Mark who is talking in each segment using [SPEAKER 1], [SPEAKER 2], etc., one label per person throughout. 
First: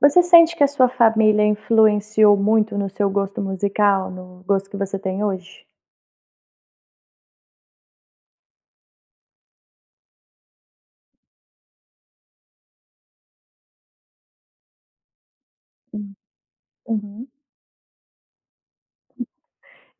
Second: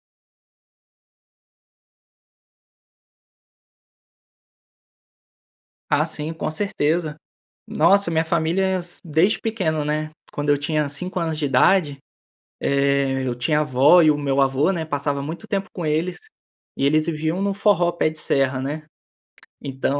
[SPEAKER 1] Você sente que a sua família influenciou muito no seu gosto musical? No gosto que você tem hoje?
[SPEAKER 2] Ah, sim, com certeza. Nossa, minha família é assim desde pequeno, né, quando eu tinha 5 anos de idade, eh, eu tinha avó e o meu avô, né, passava muito tempo com
[SPEAKER 1] Hum.
[SPEAKER 2] eles, e eles
[SPEAKER 1] Uhum.
[SPEAKER 2] viviam no forró pé de serra né.
[SPEAKER 1] Que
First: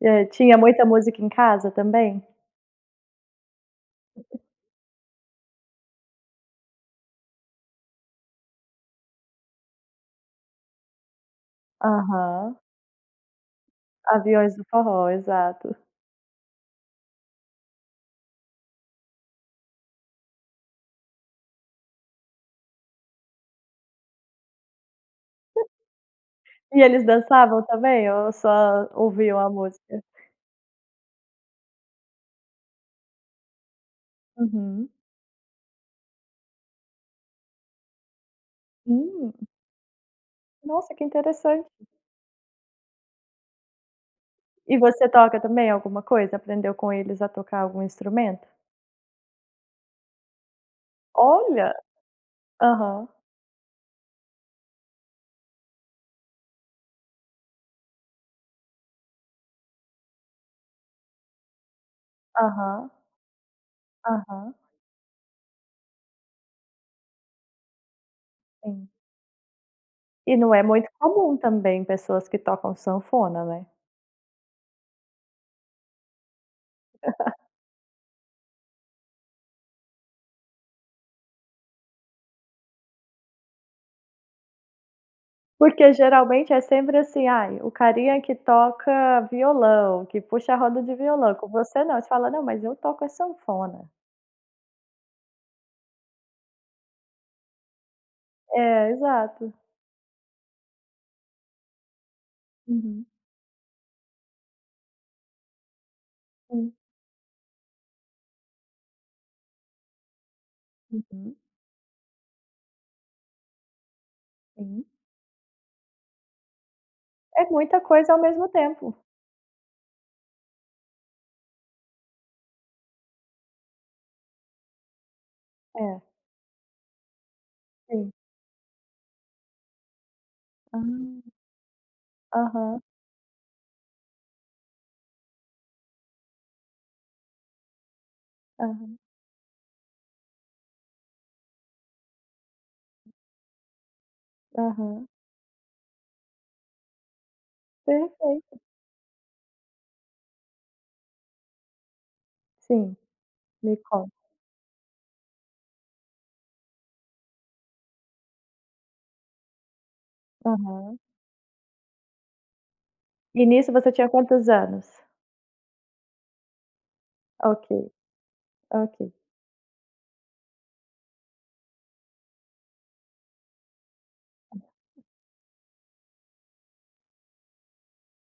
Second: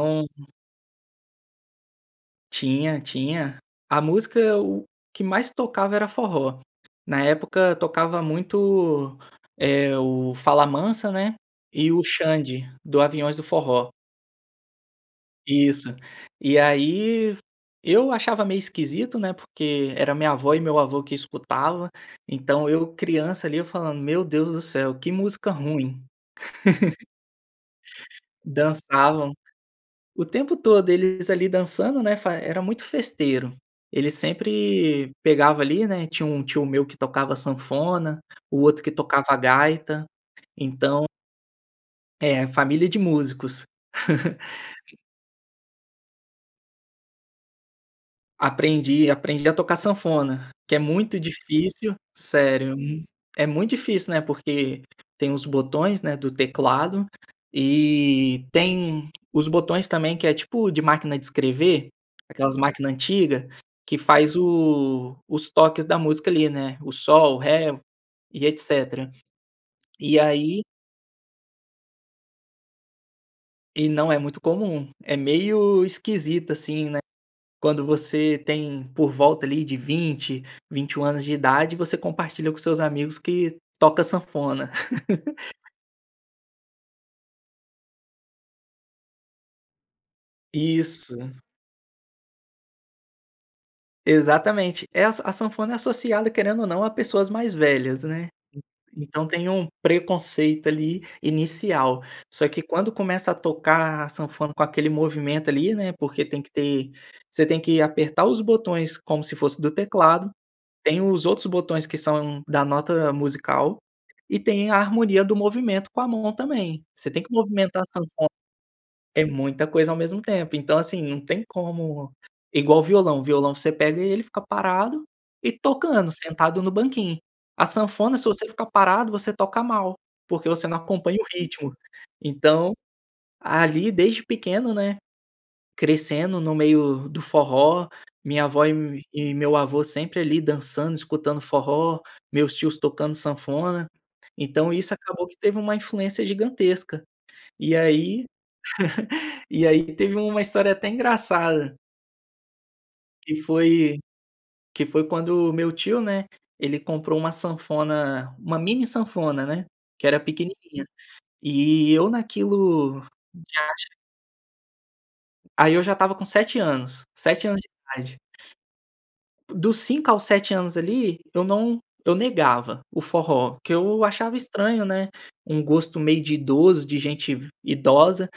[SPEAKER 1] E, eh, tinha muita música em casa também?
[SPEAKER 2] Tinha tinha a
[SPEAKER 1] Uhum.
[SPEAKER 2] música o que mais tocava era forró. Na época tocava muito, eh, o Fala Mansa, né, e o
[SPEAKER 1] Aham.
[SPEAKER 2] Xande, do Aviões do Forró.
[SPEAKER 1] Aviões do forró, exato.
[SPEAKER 2] Isso. E aí, eu achava meio esquisito, né, porque era a minha avó e meu avô que escutava, então, eu criança ali, eu falando: "Meu Deus do céu que música
[SPEAKER 1] Tá.
[SPEAKER 2] ruim".
[SPEAKER 1] E eles dançavam também ou só
[SPEAKER 2] Dançavam,
[SPEAKER 1] ouviam a música?
[SPEAKER 2] o tempo todo eles ali, dançando, né, fa era muito festeiro. Ele
[SPEAKER 1] Uhum.
[SPEAKER 2] sempre pegava ali, né Tinha um tio meu que tocava sanfona, o outro que
[SPEAKER 1] Hum!
[SPEAKER 2] tocava gaita.
[SPEAKER 1] Nossa
[SPEAKER 2] Então
[SPEAKER 1] que interessante!
[SPEAKER 2] É, família de músicos.
[SPEAKER 1] E você toca também alguma coisa? Aprendeu com eles a tocar algum instrumento?
[SPEAKER 2] Aprendi, aprendi a tocar sanfona, que é muito
[SPEAKER 1] Olha!
[SPEAKER 2] difícil. Sério. Hum.
[SPEAKER 1] Aham.
[SPEAKER 2] É muito difícil, né, porque tem os botões, né, do teclado e tem os botões também, que é tipo, de máquina de escrever, aquelas máquina
[SPEAKER 1] Aham.
[SPEAKER 2] antiga, que faz
[SPEAKER 1] Aham.
[SPEAKER 2] o os toques da música ali, né, o sol, o ré e
[SPEAKER 1] Sim.
[SPEAKER 2] etc. E
[SPEAKER 1] E não
[SPEAKER 2] aí
[SPEAKER 1] é muito comum também, pessoas que tocam sanfona, né?
[SPEAKER 2] E não é muito comum, é meio esquisito assim, né, quando você tem por volta ali, de 20, 21 anos de idade, você compartilha com seus amigos que toca sanfona.
[SPEAKER 1] Porque geralmente é sempre assim: "Ai, o carinha que toca violão, que puxa a roda de
[SPEAKER 2] Isso.
[SPEAKER 1] violão". Com você não, você fala: "Não, mas eu toco é sanfona!".
[SPEAKER 2] Exatamente. Essa a sanfona é associada querendo ou não a pessoas mais velhas, né.
[SPEAKER 1] É,
[SPEAKER 2] Então, tem
[SPEAKER 1] exato.
[SPEAKER 2] um preconceito ali, inicial. Só que quando
[SPEAKER 1] Uhum.
[SPEAKER 2] começa a tocar a sanfona, com aquele movimento ali, né porque tem que
[SPEAKER 1] Hum.
[SPEAKER 2] ter, você tem que apertar os botões como se fosse do teclado. Tem os
[SPEAKER 1] Uhum.
[SPEAKER 2] outros botões que são da nota musical e tem a
[SPEAKER 1] Hum.
[SPEAKER 2] harmonia do movimento com a mão também. Você tem que
[SPEAKER 1] É muita
[SPEAKER 2] movimentar a
[SPEAKER 1] coisa ao
[SPEAKER 2] sanfona.
[SPEAKER 1] mesmo tempo!
[SPEAKER 2] É muita coisa ao mesmo tempo. Então assim, não tem como Igual violão, o violão você pega ele, fica parado e
[SPEAKER 1] É.
[SPEAKER 2] tocando, sentado no banquinho. A
[SPEAKER 1] Sei.
[SPEAKER 2] sanfona se você ficar parado, você toca mal, porque você não acompanha o
[SPEAKER 1] Ah!
[SPEAKER 2] ritmo. Então,
[SPEAKER 1] Aham.
[SPEAKER 2] ali desde pequeno, né, crescendo no meio do forró, minha avó e o
[SPEAKER 1] Aham.
[SPEAKER 2] e e meu avô sempre, ali dançando escutando forró, meus tios tocando sanfona, então, isso
[SPEAKER 1] Aham.
[SPEAKER 2] acabou que teve uma influência gigantesca. E aí
[SPEAKER 1] Perfeito.
[SPEAKER 2] e aí, teve uma história até engraçada
[SPEAKER 1] Sim.
[SPEAKER 2] que
[SPEAKER 1] Me
[SPEAKER 2] foi
[SPEAKER 1] conta.
[SPEAKER 2] que foi quando o meu tio, né, ele comprou uma sanfona, uma mini sanfona, né, que era pequenininha.
[SPEAKER 1] Aham.
[SPEAKER 2] E eu naquilo
[SPEAKER 1] E
[SPEAKER 2] que
[SPEAKER 1] nisso você
[SPEAKER 2] acha
[SPEAKER 1] tinha quantos anos?
[SPEAKER 2] Aí, eu já estava com 7 anos, 7 anos
[SPEAKER 1] Ok,
[SPEAKER 2] de idade.
[SPEAKER 1] ok.
[SPEAKER 2] Dos 5 aos 7 anos ali, eu não eu negava o forró, que eu achava estranho, né, um gosto meio de idoso, de gente ve idosa.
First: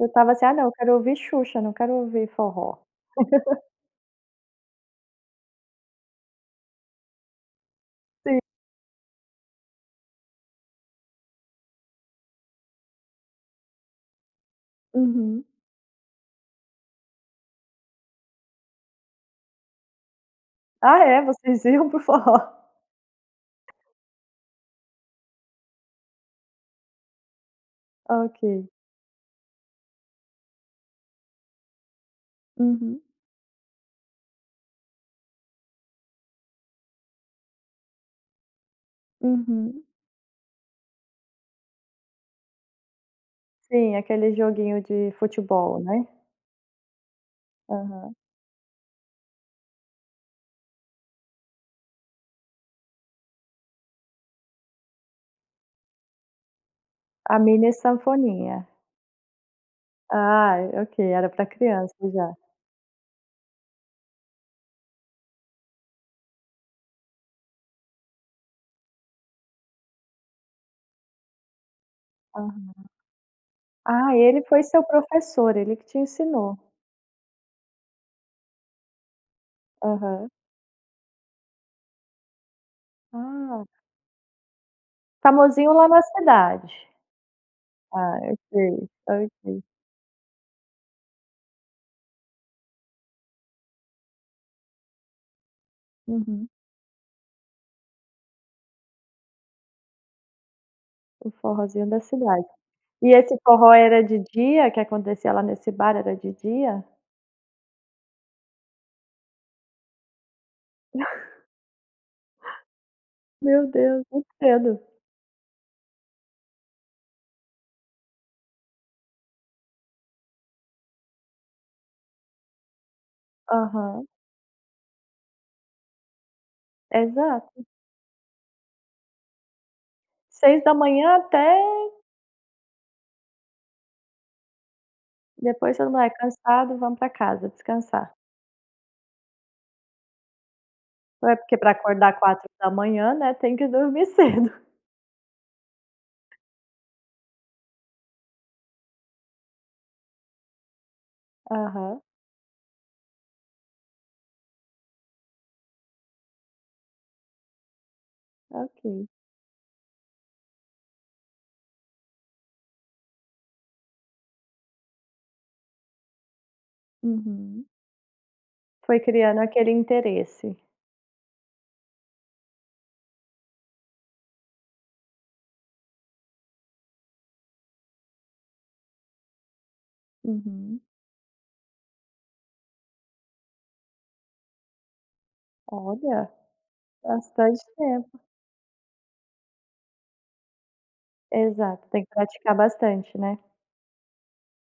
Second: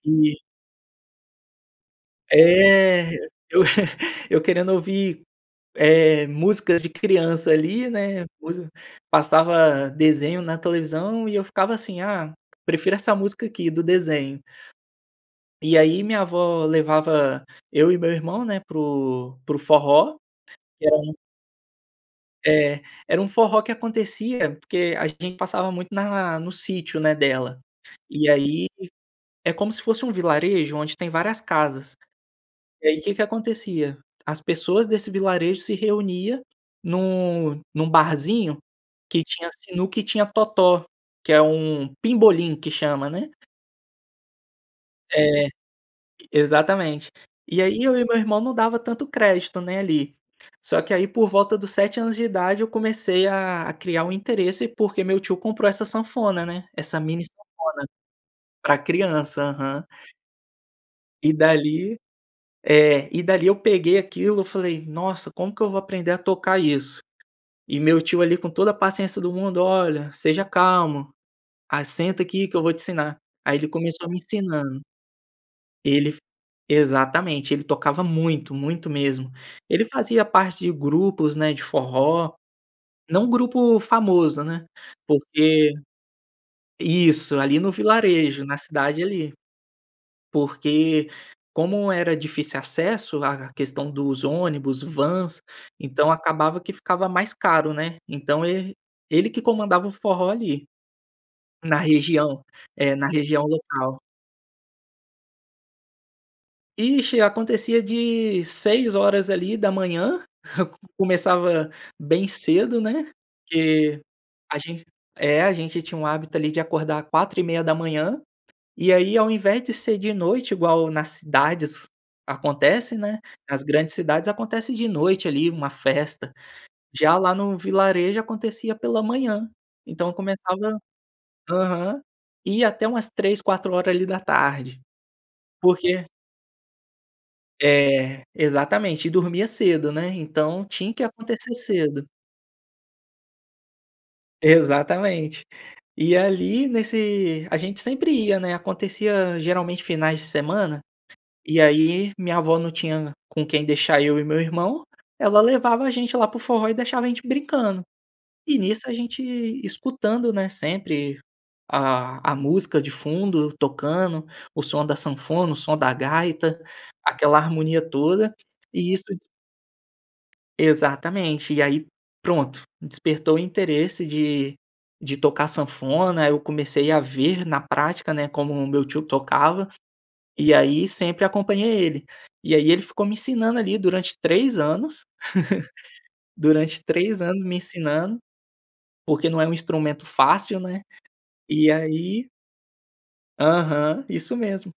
[SPEAKER 1] Eu estava
[SPEAKER 2] E
[SPEAKER 1] assim: "Ah, não! Eu quero ouvir Xuxa, não quero ouvir forró".
[SPEAKER 2] É! Eu eu querendo ouvir, eh, músicas de criança ali, né,
[SPEAKER 1] Sim.
[SPEAKER 2] coisa passava desenho na televisão e eu ficava assim: "Ah, prefiro essa música aqui, do desenho".
[SPEAKER 1] Uhum.
[SPEAKER 2] E aí, minha avó levava eu e meu irmão, né, para o para o forró, que era
[SPEAKER 1] Ah é? Vocês iam para o forró?
[SPEAKER 2] É. Era um forró que acontecia porque a gente passava muito na no sítio, né, dela. E aí,
[SPEAKER 1] Ok.
[SPEAKER 2] é como se fosse um vilarejo onde tem várias casas. E aí,
[SPEAKER 1] Uhum.
[SPEAKER 2] o que que acontecia? As pessoas desse vilarejo se reunia num num barzinho que tinha
[SPEAKER 1] Uhum.
[SPEAKER 2] sinuca e tinha totó que é um pimbolim que chama, né?
[SPEAKER 1] Sim, aquele joguinho de
[SPEAKER 2] É,
[SPEAKER 1] futebol, né?
[SPEAKER 2] exatamente. E aí, eu e
[SPEAKER 1] Aham.
[SPEAKER 2] meu irmão não dava tanto crédito né, ali. Só que aí, por volta dos 7 anos de idade eu comecei a a criar um interesse porque meu tio comprou essa sanfona, né, essa mini
[SPEAKER 1] A
[SPEAKER 2] sanfona.
[SPEAKER 1] mini sanfoninha.
[SPEAKER 2] Pra criança, aham.
[SPEAKER 1] Ai, ok! Era
[SPEAKER 2] E
[SPEAKER 1] pra criança,
[SPEAKER 2] dali,
[SPEAKER 1] já.
[SPEAKER 2] eh, e dali eu peguei aquilo, eu falei: "Nossa, como que eu vou aprender a tocar isso? E meu tio ali, com toda a paciência do mundo: "Olha, seja calmo, a senta aqui que eu vou
[SPEAKER 1] Aham.
[SPEAKER 2] te ensinar. Aí, ele começou a
[SPEAKER 1] Ah,
[SPEAKER 2] me
[SPEAKER 1] ele foi
[SPEAKER 2] ensinan
[SPEAKER 1] seu professor, ele que te
[SPEAKER 2] Ele
[SPEAKER 1] ensinou.
[SPEAKER 2] Exatamente, ele tocava muito, muito mesmo! Ele fazia
[SPEAKER 1] Aham.
[SPEAKER 2] parte de grupos, né, de forró. Não
[SPEAKER 1] Ah!
[SPEAKER 2] grupo famoso, né, porque
[SPEAKER 1] Famosinho lá na cidade.
[SPEAKER 2] Isso, ali no
[SPEAKER 1] Ah, eu
[SPEAKER 2] vilarejo, na
[SPEAKER 1] sei,
[SPEAKER 2] cidade ali.
[SPEAKER 1] ok.
[SPEAKER 2] Porque como era difícil acesso lá a questão dos ônibus, vans, então,
[SPEAKER 1] Uhum.
[SPEAKER 2] acabava que ficava mais caro, né. Então, ele ele que comandava o forró ali,
[SPEAKER 1] O
[SPEAKER 2] na
[SPEAKER 1] forrózinho da
[SPEAKER 2] região.
[SPEAKER 1] cidade.
[SPEAKER 2] É, na
[SPEAKER 1] E esse
[SPEAKER 2] região
[SPEAKER 1] forró
[SPEAKER 2] local.
[SPEAKER 1] era de dia? Que acontecia lá nesse bar? Era de dia?
[SPEAKER 2] Ixe e acontecia de 6h ali, da manhã, começava bem cedo, né.
[SPEAKER 1] Meu
[SPEAKER 2] Que
[SPEAKER 1] Deus! Muito
[SPEAKER 2] a
[SPEAKER 1] cedo!
[SPEAKER 2] gen é a gente tinha o hábito ali, de acordar 4h30 e aí, ao invés de ser de noite igual nas cidades acontece, né. Nas grandes
[SPEAKER 1] Aham.
[SPEAKER 2] cidades acontecem de noite ali, uma festa. Já, lá no
[SPEAKER 1] Exato.
[SPEAKER 2] vilarejo acontecia pela manhã, então
[SPEAKER 1] 6 da
[SPEAKER 2] começava
[SPEAKER 1] manhã até
[SPEAKER 2] Aham. Ia até umas 15h, 16h ali, da tarde.
[SPEAKER 1] Depois todo mundo,
[SPEAKER 2] Porque
[SPEAKER 1] eh, cansado: "Vamos pra casa, descansar".
[SPEAKER 2] É, exatamente. E dormia cedo, né. Então, tinha que
[SPEAKER 1] Ué,
[SPEAKER 2] acontecer
[SPEAKER 1] porque pra
[SPEAKER 2] cedo.
[SPEAKER 1] acordar 4h00 da manhã, né, tem que dormir cedo!
[SPEAKER 2] Exatamente. E ali nesse a gente sempre ia, né, acontecia geralmente finais de semana e
[SPEAKER 1] Aham.
[SPEAKER 2] aí, minha avó não tinha com quem deixar eu e meu irmão, ela levava a gente lá para o forró e deixava a gente brincando. E nisso a
[SPEAKER 1] Ok.
[SPEAKER 2] gente escutando, né, sempre a a música de fundo tocando, o som da sanfona, o som da gaita, aquela
[SPEAKER 1] Uhum.
[SPEAKER 2] harmonia toda. E
[SPEAKER 1] Foi
[SPEAKER 2] isso
[SPEAKER 1] criando aquele interesse.
[SPEAKER 2] Exatamente. E aí pronto, despertou o interesse de de tocar sanfona, eu comecei a ver na prática, né, como o meu tio tocava. E
[SPEAKER 1] Uhum.
[SPEAKER 2] aí, sempre acompanhei ele. E aí, ele ficou me ensinando ali, durante 3 anos
[SPEAKER 1] Olha!
[SPEAKER 2] durante 3 anos me
[SPEAKER 1] Bastante
[SPEAKER 2] ensinando,
[SPEAKER 1] tempo.
[SPEAKER 2] porque não é um instrumento fácil, né, e
[SPEAKER 1] Exato, tem que
[SPEAKER 2] aí
[SPEAKER 1] praticar bastante, né?
[SPEAKER 2] Aham, isso mesmo.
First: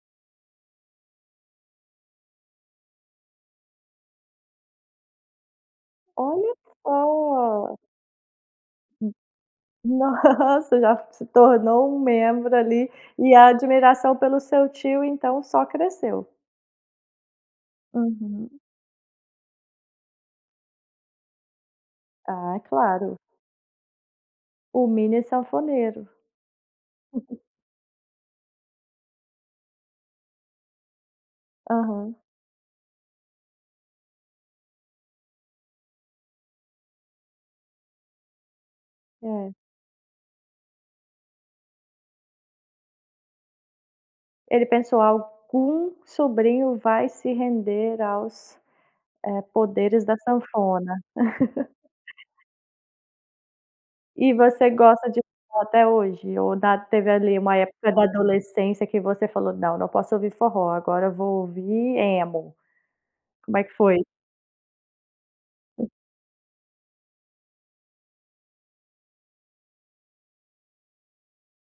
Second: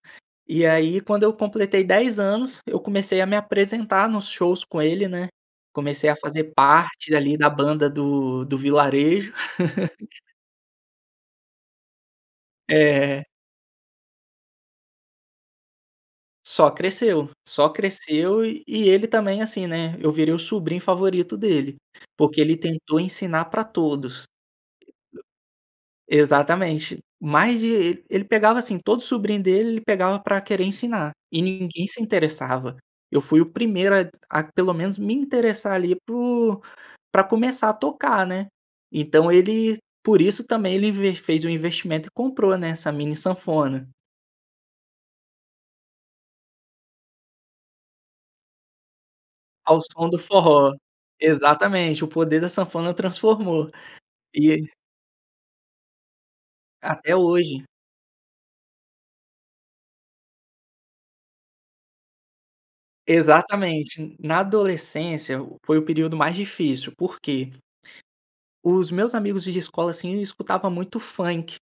[SPEAKER 2] E aí, quando eu completei 10 anos, eu comecei a me apresentar nos shows com ele, né, comecei a fazer
[SPEAKER 1] Olha
[SPEAKER 2] parte dali, da
[SPEAKER 1] só!
[SPEAKER 2] banda do do
[SPEAKER 1] Hum,
[SPEAKER 2] Vilarejo.
[SPEAKER 1] nossa! Já se tornou um membro ali,
[SPEAKER 2] É.
[SPEAKER 1] e a admiração pelo seu tio, então, só cresceu.
[SPEAKER 2] Só cresceu. Só cresceu
[SPEAKER 1] Uhum.
[SPEAKER 2] e e ele também, assim, né, eu virei o sobrinho favorito dele. Porque ele
[SPEAKER 1] Ah,
[SPEAKER 2] tentou
[SPEAKER 1] claro.
[SPEAKER 2] ensinar pra todos.
[SPEAKER 1] Um mini sanfoneiro.
[SPEAKER 2] Exata exatamente.
[SPEAKER 1] Uhum.
[SPEAKER 2] Mais de ele pegava assim, todo sobrinho dele, ele pegava pra querer ensinar e ninguém se
[SPEAKER 1] Aham.
[SPEAKER 2] interessava. Eu fui o primeiro a a pelo menos me interessar ali, por pra começar a tocar, né. Então,
[SPEAKER 1] É.
[SPEAKER 2] ele por isso também ele inve fez um investimento e comprou, né, essa mini sanfona.
[SPEAKER 1] Ele pensou: "Algum sobrinho vai se render aos, eh,
[SPEAKER 2] Ao
[SPEAKER 1] poderes
[SPEAKER 2] som
[SPEAKER 1] da
[SPEAKER 2] do forró.
[SPEAKER 1] sanfona".
[SPEAKER 2] Exatamente, o poder da sanfona transformou.
[SPEAKER 1] E
[SPEAKER 2] E
[SPEAKER 1] você gosta de forró até hoje? Ou da teve
[SPEAKER 2] Até
[SPEAKER 1] ali, uma
[SPEAKER 2] hoje.
[SPEAKER 1] época da adolescência que você falou: "Não não posso ouvir forró agora, vou ouvir emo". Como é que foi?
[SPEAKER 2] Exatamente, na adolescência foi o
[SPEAKER 1] Tá.
[SPEAKER 2] período mais difícil, por quê? Os meus amigos de escola, assim, escutavam muito funk.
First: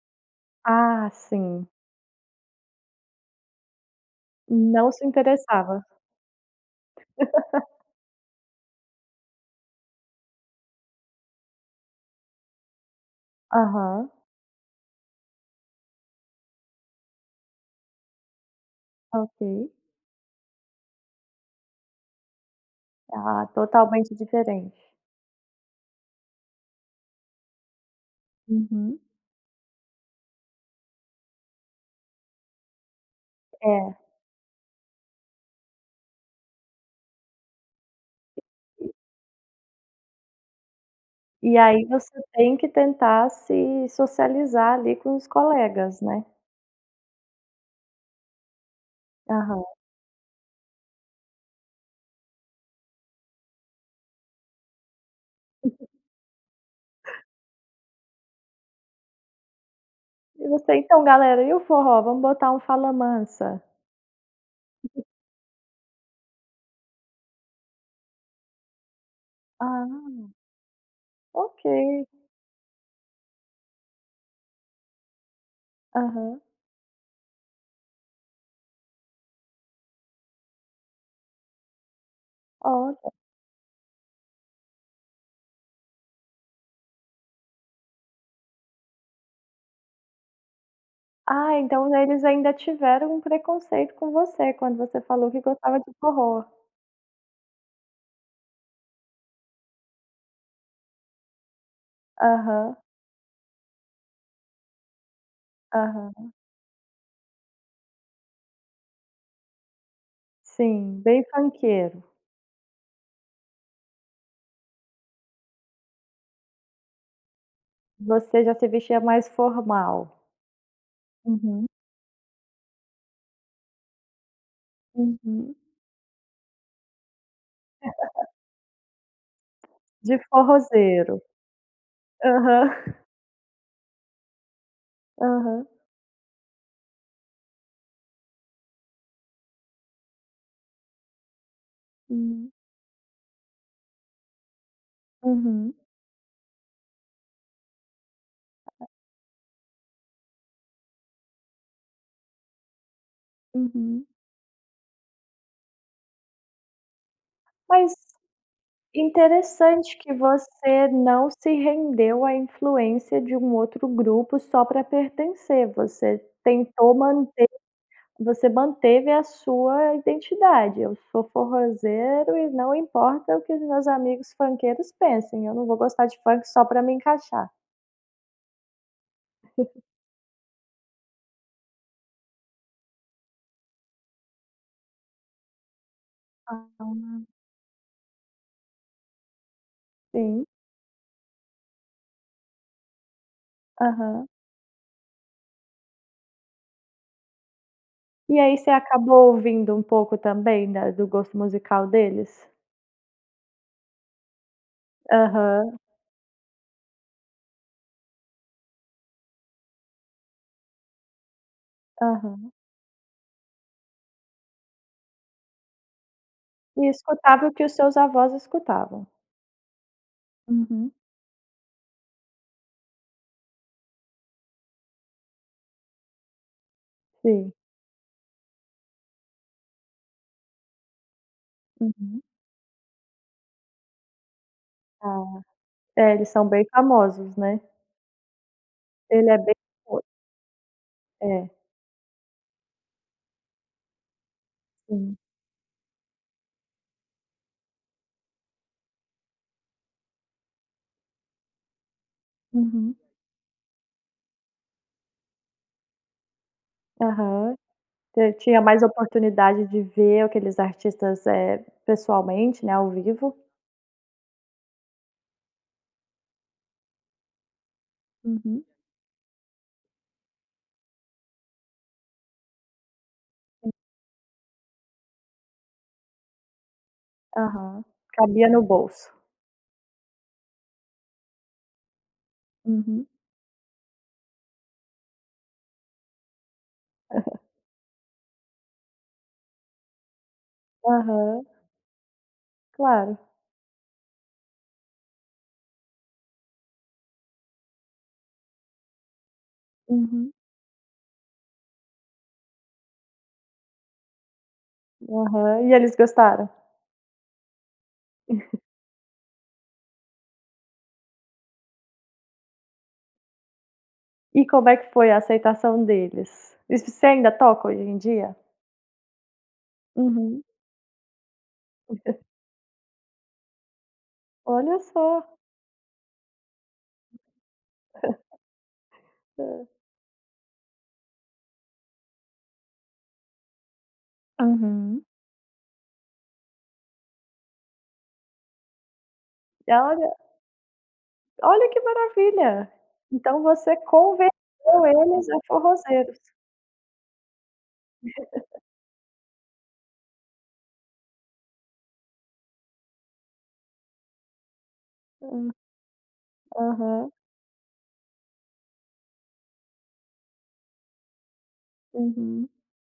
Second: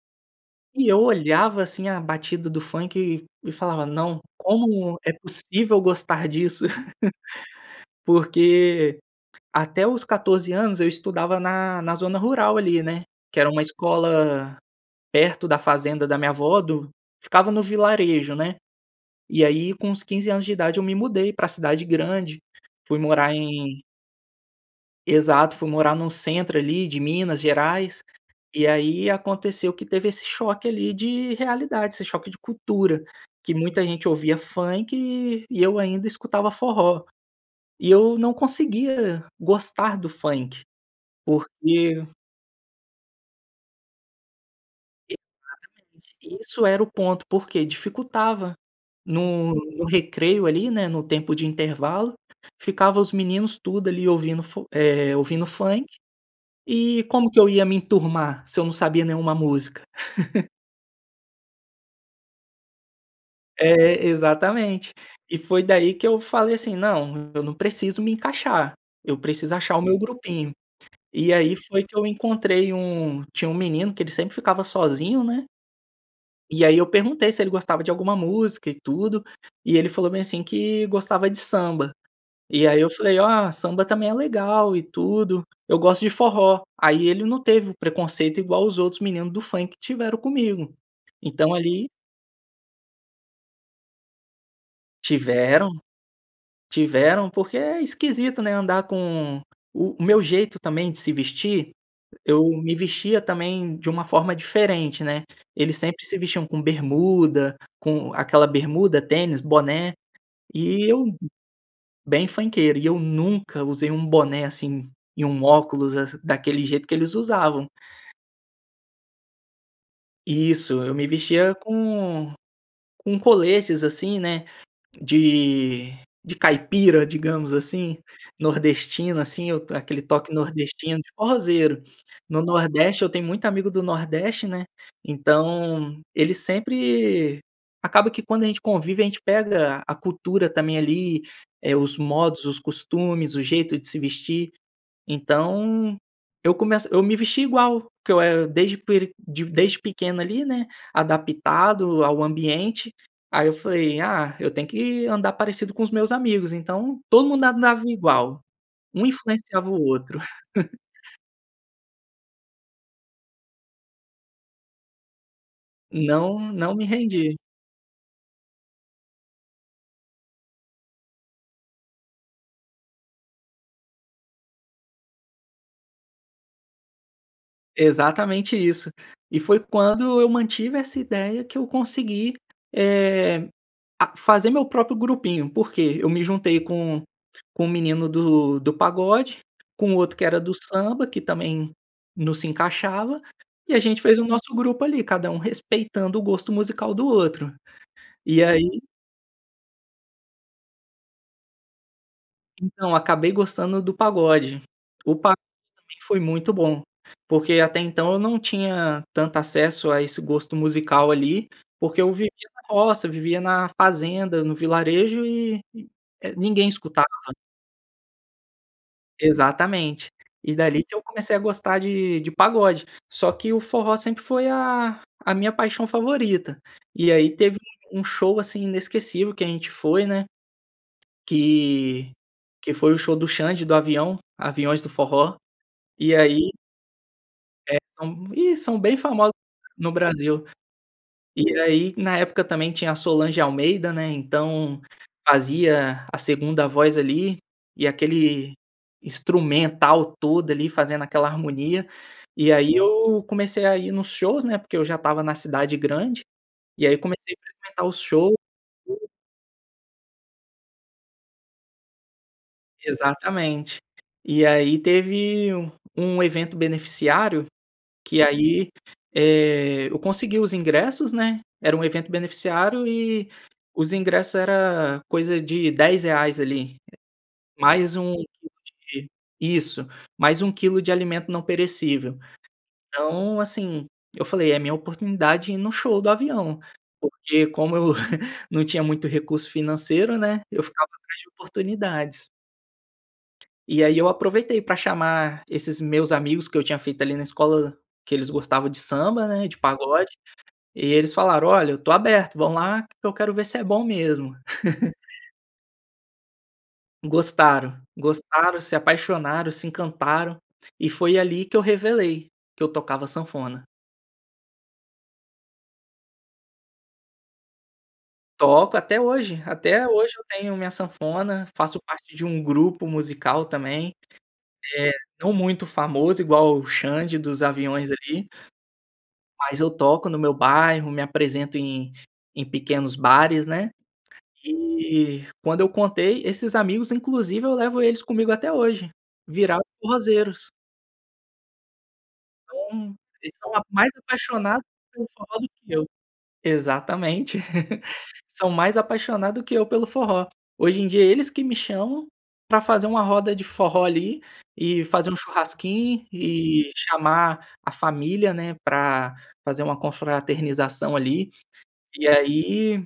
[SPEAKER 2] E eu
[SPEAKER 1] Ah,
[SPEAKER 2] olhava
[SPEAKER 1] sim.
[SPEAKER 2] assim, a batida do funk e e falava: "Não,
[SPEAKER 1] Não
[SPEAKER 2] como
[SPEAKER 1] se
[SPEAKER 2] é possível
[SPEAKER 1] interessava.
[SPEAKER 2] gostar disso?”. Porque até os 14 anos eu estudava na na zona rural ali, né, que era uma
[SPEAKER 1] Aham.
[SPEAKER 2] escola perto da fazenda da minha vó do ficava no vilarejo, né, e
[SPEAKER 1] Ok.
[SPEAKER 2] aí, com uns 15 anos de idade eu me mudei pra cidade grande, fui morar
[SPEAKER 1] Ah,
[SPEAKER 2] em
[SPEAKER 1] totalmente diferente.
[SPEAKER 2] Exato. Fui morar num centro ali, de Minas Gerais. E
[SPEAKER 1] Uhum.
[SPEAKER 2] aí, aconteceu que teve esse choque ali, de realidade, esse choque de cultura, que muita gente
[SPEAKER 1] É.
[SPEAKER 2] ouvia funk e eu ainda escutava forró. E eu não
[SPEAKER 1] E
[SPEAKER 2] conseguia gostar do funk,
[SPEAKER 1] e aí,
[SPEAKER 2] porque
[SPEAKER 1] você tem que tentar se socializar ali,
[SPEAKER 2] E
[SPEAKER 1] com os
[SPEAKER 2] claro,
[SPEAKER 1] colegas,
[SPEAKER 2] mas
[SPEAKER 1] né?
[SPEAKER 2] enfim, isso era o ponto, porque dificultava, no
[SPEAKER 1] Aham.
[SPEAKER 2] no recreio ali, né, no tempo de intervalo, ficava os meninos tudo ali, ouvindo fo eh, ouvindo funk
[SPEAKER 1] Aham.
[SPEAKER 2] e como que eu ia me enturmar se eu não sabia nenhuma música?
[SPEAKER 1] E você: "Então galera, e o forró? Vamos botar um Fala Mansa".
[SPEAKER 2] É exatamente.
[SPEAKER 1] Uhum.
[SPEAKER 2] E foi daí que eu falei assim: "Não, eu não preciso me encaixar, eu preciso achar o meu
[SPEAKER 1] Ah!
[SPEAKER 2] grupinho". E aí, foi que eu
[SPEAKER 1] Ok.
[SPEAKER 2] encontrei um tinha um menino que ele sempre ficava sozinho, né
[SPEAKER 1] Aham.
[SPEAKER 2] e aí eu perguntei se ele gostava de alguma música e tudo, e ele falou bem assim, que gostava de samba. E aí eu
[SPEAKER 1] Olha!
[SPEAKER 2] falei: "Ah, samba também é legal e tudo. Eu gosto de forró". Aí ele não teve preconceito igual os outros meninos do funk tiveram comigo. Então,
[SPEAKER 1] Ah,
[SPEAKER 2] ali
[SPEAKER 1] então, né, eles ainda tiveram um preconceito com você, quando você falou que
[SPEAKER 2] Tiveram,
[SPEAKER 1] gostava de forró.
[SPEAKER 2] tiveram. Porque é esquisito, né, andar com O o meu jeito também de se vestir eu me
[SPEAKER 1] Aham.
[SPEAKER 2] vestia também de uma forma diferente, né. Eles sempre se
[SPEAKER 1] Aham.
[SPEAKER 2] vestiam com bermuda com aquela bermuda, tênis, boné. E
[SPEAKER 1] Sim,
[SPEAKER 2] eu
[SPEAKER 1] bem funkeiro.
[SPEAKER 2] Bem funkeiro e eu nunca usei um boné assim, e um óculos assim, daquele jeito que eles usavam.
[SPEAKER 1] Voce já se vestia mais formal.
[SPEAKER 2] Isso, eu me vestia
[SPEAKER 1] Uhum.
[SPEAKER 2] com com coletes, assim, né,
[SPEAKER 1] Uhum.
[SPEAKER 2] de de caipira, digamos assim, nordestino assim, aquele
[SPEAKER 1] De
[SPEAKER 2] toque nordestino de
[SPEAKER 1] forrozeiro.
[SPEAKER 2] forrozeiro. No
[SPEAKER 1] Aham.
[SPEAKER 2] nordeste eu tenho muito amigo do nordeste, né,
[SPEAKER 1] Aham.
[SPEAKER 2] então, ele sempre acaba que quando a gente convive, a gente pega a cultura também, ali, eh, os modos,
[SPEAKER 1] Sim.
[SPEAKER 2] os costumes, o jeito de se vestir.
[SPEAKER 1] Uhum.
[SPEAKER 2] Então, eu começo eu me vestia igual, porque eu era desde
[SPEAKER 1] Aham.
[SPEAKER 2] peri di desde pequeno ali né, adaptado ao ambiente, aí eu falei:
[SPEAKER 1] Uhum.
[SPEAKER 2] "Ah, eu tenho que andar parecido com os meus amigos". Então, todo mundo andava
[SPEAKER 1] Mas
[SPEAKER 2] igual. Um influenciava o
[SPEAKER 1] interessante que
[SPEAKER 2] outro.
[SPEAKER 1] você não se rendeu a influência de um outro grupo só pra pertencer. Você
[SPEAKER 2] Não, não me
[SPEAKER 1] tentou
[SPEAKER 2] rendi.
[SPEAKER 1] manter você manteve a sua identidade: "Eu sou forrózeiro e não importa o que os meus amigos funkeiros pensem, eu não vou gostar de funk só pra me encaixar".
[SPEAKER 2] Exatamente isso. E foi quando eu mantive essa ideia que eu consegui, eh, a fazer meu próprio grupinho. Por quê? Eu me juntei com
[SPEAKER 1] Ah.
[SPEAKER 2] com o menino do do pagode, com o outro que era
[SPEAKER 1] Sim.
[SPEAKER 2] do samba, que também não se encaixava, e a gente fez o
[SPEAKER 1] Aham.
[SPEAKER 2] nosso grupo ali. Cada um respeitando o gosto musical do outro.
[SPEAKER 1] E
[SPEAKER 2] E
[SPEAKER 1] aí você
[SPEAKER 2] aí
[SPEAKER 1] acabou ouvindo, um pouco também da do gosto musical deles?
[SPEAKER 2] Então eu acabei gostando do pagode. O pagode
[SPEAKER 1] Aham.
[SPEAKER 2] pra mim foi muito bom, porque até então eu não tinha tanto acesso a esse gosto musical ali, porque eu vivia
[SPEAKER 1] Aham.
[SPEAKER 2] na roça, eu vivia na fazenda, no vilarejo e, é ninguém
[SPEAKER 1] E
[SPEAKER 2] escutava.
[SPEAKER 1] escutava o que os seus avós escutavam.
[SPEAKER 2] Exatamente. E dali
[SPEAKER 1] Uhum.
[SPEAKER 2] que eu comecei a gostar de de pagode, só que o forró sempre foi a a minha paixão favorita. E aí
[SPEAKER 1] Sei.
[SPEAKER 2] teve um show, assim, inesquecível que a gente foi, né, que,
[SPEAKER 1] Uhum.
[SPEAKER 2] que foi o show do Xand do Avião, Aviões do forró.
[SPEAKER 1] Ah. É
[SPEAKER 2] E
[SPEAKER 1] eles são
[SPEAKER 2] aí
[SPEAKER 1] bem famosos, né?
[SPEAKER 2] é, são, ih, são bem
[SPEAKER 1] Ele
[SPEAKER 2] famosos
[SPEAKER 1] é bem
[SPEAKER 2] no
[SPEAKER 1] famoso.
[SPEAKER 2] Brasil.
[SPEAKER 1] É.
[SPEAKER 2] E aí na época também tinha a Solange Almeida, né. Então
[SPEAKER 1] Sim.
[SPEAKER 2] fazia a segunda voz ali e aquele instrumental todo ali, fazendo aquela harmonia. E aí
[SPEAKER 1] Uhum.
[SPEAKER 2] eu comecei a ir nos shows, né, porque eu já estava na cidade grande e aí comecei
[SPEAKER 1] Aham.
[SPEAKER 2] frequentar os
[SPEAKER 1] Você
[SPEAKER 2] show.
[SPEAKER 1] tinha mais
[SPEAKER 2] [unintelligible]
[SPEAKER 1] oportunidade de ver aqueles artistas, eh, pessoalmente, né, ao vivo.
[SPEAKER 2] Exatamente. E aí teve um um evento beneficiário, que
[SPEAKER 1] Uhum.
[SPEAKER 2] aí, eh, eu consegui os ingressos, né. Era um evento beneficiário e
[SPEAKER 1] Hum.
[SPEAKER 2] os ingressos era coisa de R$10 ali,
[SPEAKER 1] Aham.
[SPEAKER 2] mais 1
[SPEAKER 1] Cabia
[SPEAKER 2] quilo
[SPEAKER 1] no
[SPEAKER 2] de
[SPEAKER 1] bolso.
[SPEAKER 2] isso, mais 1 quilo de alimento não perecível.
[SPEAKER 1] Uhum.
[SPEAKER 2] Então, assim, eu falei: "É a minha oportunidade de ir no show do Avião". Porque como eu não tinha muito recurso financeiro, né, eu ficava atrás de
[SPEAKER 1] Aham.
[SPEAKER 2] oportunidades.
[SPEAKER 1] Claro.
[SPEAKER 2] E aí eu aproveitei pra chamar esses meus amigos que eu tinha feito ali na escola, que eles gostavam de samba, né, de pagode.
[SPEAKER 1] Uhum.
[SPEAKER 2] E eles falaram, olha, eu estou aberto, vamos lá que eu quero ver se é bom mesmo.
[SPEAKER 1] Aham. E eles gostaram?
[SPEAKER 2] Gostaram, gostaram, se apaixonaram, se encantaram. E foi ali que eu revelei, que eu tocava sanfona.
[SPEAKER 1] E como é que foi a aceitação deles? Isso, você ainda toca hoje em dia?
[SPEAKER 2] Toco até hoje. Até hoje eu
[SPEAKER 1] Uhum.
[SPEAKER 2] tenho minha sanfona, faço parte de um grupo musical também.
[SPEAKER 1] Olha
[SPEAKER 2] Eh,
[SPEAKER 1] só.
[SPEAKER 2] não muito famoso igual o Xand dos Aviões, ali mas
[SPEAKER 1] Hã.
[SPEAKER 2] eu toco no meu bairro, me apresento em em pequenos bares, né.
[SPEAKER 1] Uhum.
[SPEAKER 2] E quando eu contei, esses amigos, inclusive, eu levo eles comigo até hoje. Viraram
[SPEAKER 1] E olha
[SPEAKER 2] forrozeiros.
[SPEAKER 1] Olha, que maravilha.
[SPEAKER 2] Então, eles
[SPEAKER 1] Então
[SPEAKER 2] são a
[SPEAKER 1] você
[SPEAKER 2] mais apaixonados
[SPEAKER 1] converteu
[SPEAKER 2] pelo
[SPEAKER 1] eles a
[SPEAKER 2] forró do que eu.
[SPEAKER 1] forrozeiros.
[SPEAKER 2] Exatamente. São mais apaixonado que eu pelo forró. Hoje em dia é eles que me chamam pra fazer uma roda de forró, ali, e fazer um
[SPEAKER 1] Hum.
[SPEAKER 2] churrasquinho e
[SPEAKER 1] Aham.
[SPEAKER 2] chamar a família, né, pra fazer uma confraternização, ali. E
[SPEAKER 1] Uhum.
[SPEAKER 2] aí,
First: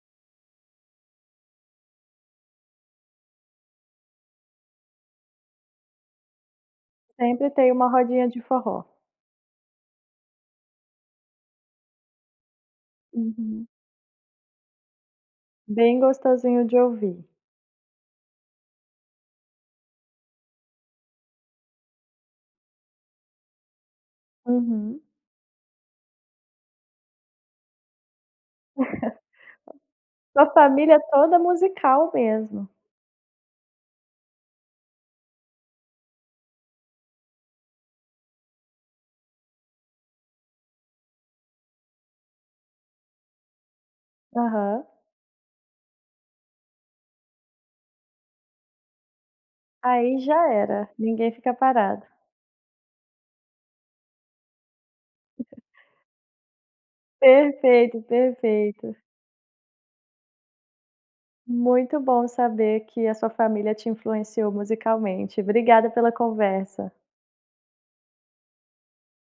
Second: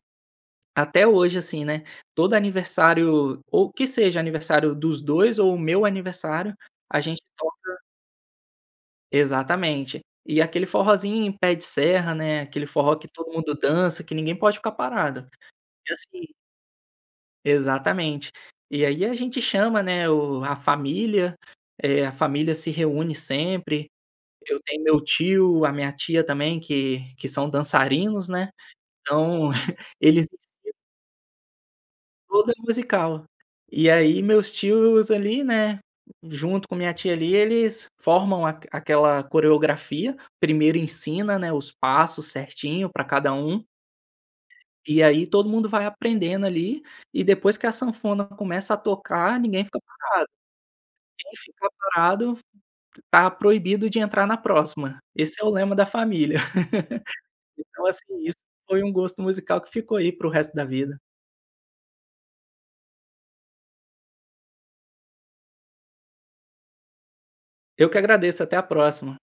[SPEAKER 2] até hoje, assim, né, todo aniversário, ou que seja, aniversário dos 2 ou o meu aniversário, a gente
[SPEAKER 1] Sempre tem
[SPEAKER 2] toca
[SPEAKER 1] uma rodinha de forró.
[SPEAKER 2] Exatamente. E aquele forrozinho pé de serra, né, aquele forró que todo mundo
[SPEAKER 1] Uhum.
[SPEAKER 2] dança, que ninguém pode ficar parado. E
[SPEAKER 1] Bem
[SPEAKER 2] assim
[SPEAKER 1] gostosinho de ouvir.
[SPEAKER 2] Exatamente. E aí a gente chama, né, o a família, eh, a família se reúne sempre. Eu tenho meu
[SPEAKER 1] Uhum.
[SPEAKER 2] tio, a minha tia também, que que são dançarinos, né. Então, eles
[SPEAKER 1] Sua
[SPEAKER 2] ensinam
[SPEAKER 1] família toda musical
[SPEAKER 2] Toda
[SPEAKER 1] mesmo.
[SPEAKER 2] musical. E aí meus tios, ali, né, junto com a minha tia, ali, eles formam aq aquela coreografia. Primeiro ensina, né, os passos certinho pra cada um
[SPEAKER 1] Aham.
[SPEAKER 2] e aí todo mundo vai aprendendo ali, e depois que a sanfona começa a tocar, ninguém fica
[SPEAKER 1] Aí
[SPEAKER 2] parado.
[SPEAKER 1] já era,
[SPEAKER 2] Ninguém
[SPEAKER 1] ninguém fica
[SPEAKER 2] fica
[SPEAKER 1] parado.
[SPEAKER 2] parado. Tá proibido de entrar na próxima, esse é o lema da família. Então
[SPEAKER 1] Perfeito,
[SPEAKER 2] assim, isso foi um
[SPEAKER 1] perfeito.
[SPEAKER 2] gosto musical que ficou aí, para o resto da vida.
[SPEAKER 1] Muito bom saber que a sua família te influenciou musicalmente. Obrigada pela conversa.
[SPEAKER 2] Eu que agradeço, até a próxima.